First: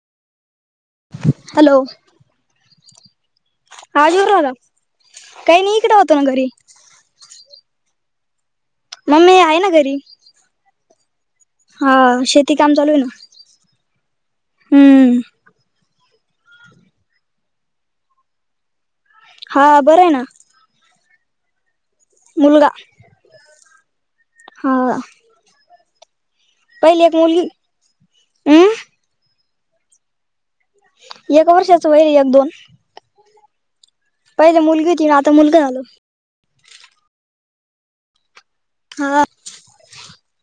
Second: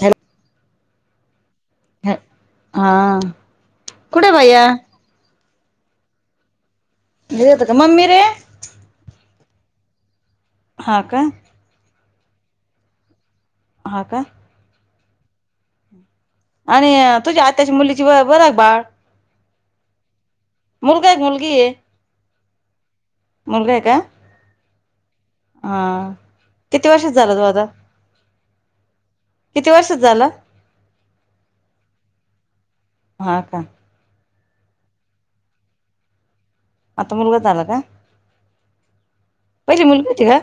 Hello. Hello. हॅ हा- आज येऊन कुठे राहिला, भैया काय नाही इकडे होतं ना घरी. मम्मी रे. मम्मी आहे ना घरी. हां का? हा शेती काम चालू आहे ना. ह का? हम्म. आणि तुझ्या आत्याच्या मुलीची बरं का बाळ? हा बरंय ना. मुलगाय का मुलगी ए? मुलगा मुलगाय का? हां आं हां किती वर्षाचा झालां तो मुलगी आंता हम्म किती वर्षाचा झालां एक वर्षाच होईल एक दोन हां कां पाहिले मुलंगी होती आंता मुलंगा झालंय आंता मुलंगा झालां कां हां पहिले मुलंगी होतीे कां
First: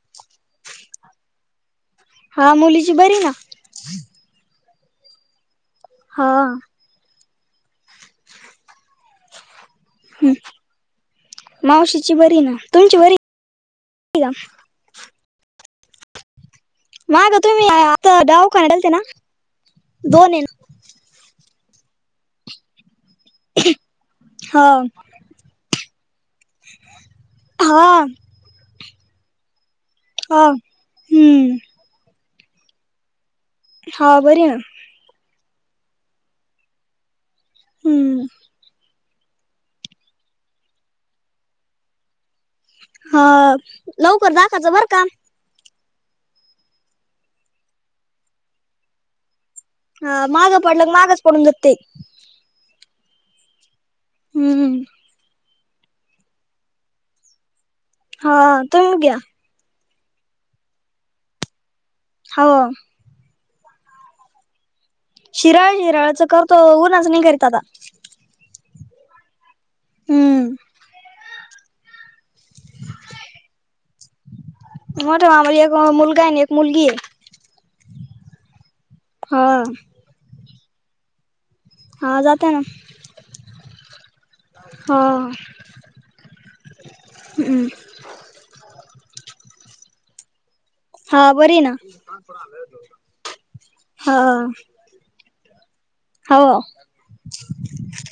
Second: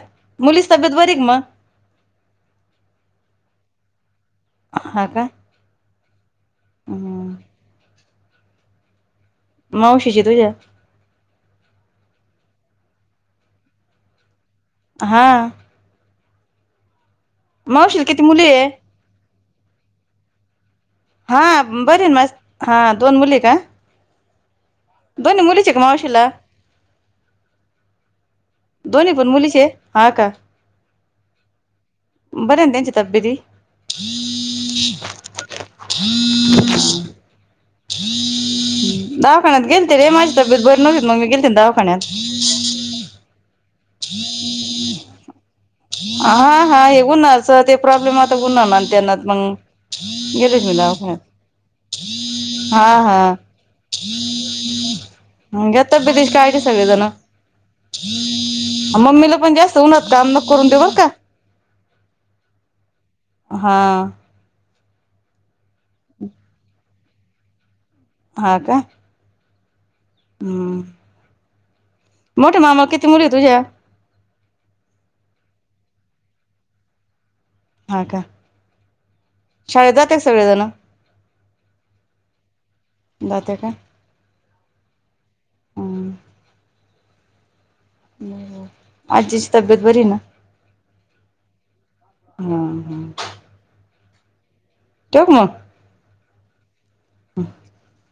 मूलीची तब्येत बरी हांय कां मगं हां मुलीची बरी आहे नां हां कायं हान हम्मं मावशीची तुझ्यां मावशीची बरी आहे नां तुमची बरी आहे कां हां मागं तुम्हीं मावशीला आंता किती मुली आहे दवाखान्यात गेलत्यांनां दोन ये हां बरे आहे माझी हां दोन मुली आहे कां हो दोन मुली चं आहे कां मावशीला हो दोन्ही पणं मुलीचे हायंत हां कान हं हम्मं बरी हांय नां त्यांची तब्येती हा बरी ना ख ख हम्म [inaudible] [unintelligible] दावाखान्यांत गेलंते रे माझी तब्येत मगं मी गेलंते नां दावाखान्यांत हं लवकरं दखायचं बरं कां हां हां हे बघायचं ते प्रॉब्लेम आंता ऊनंणांर त्यांना मगं हां मागं पडलं की मागंज पोडुंन जातंय ते हां हां हम्मं हां तब्यतीची काऴजी सगळेजणं हा तुम्ही घ्या मम्मीलां पणं जास्तं जास्तं ऊनांत कामं नको करूंन देऊंल बरं कां हो हां शिराळ शिराळचं करतो उन्हांच नाहीं करीत आंता हां कां हम्म हम्मं मोठे मामालां किती मुली आहे तुझ्यां मोठ मामा एक मुलंगा आहे ना एक मुलंगी आहे हां कां हा शाळेंत जातांत सगळें जणं हां जातां नां हां हम्म हुं आजीची तब्येत बरी हायं नां हां बरी हांय हा हा नां हां ठेऊं कां मगं हांव [inaudible]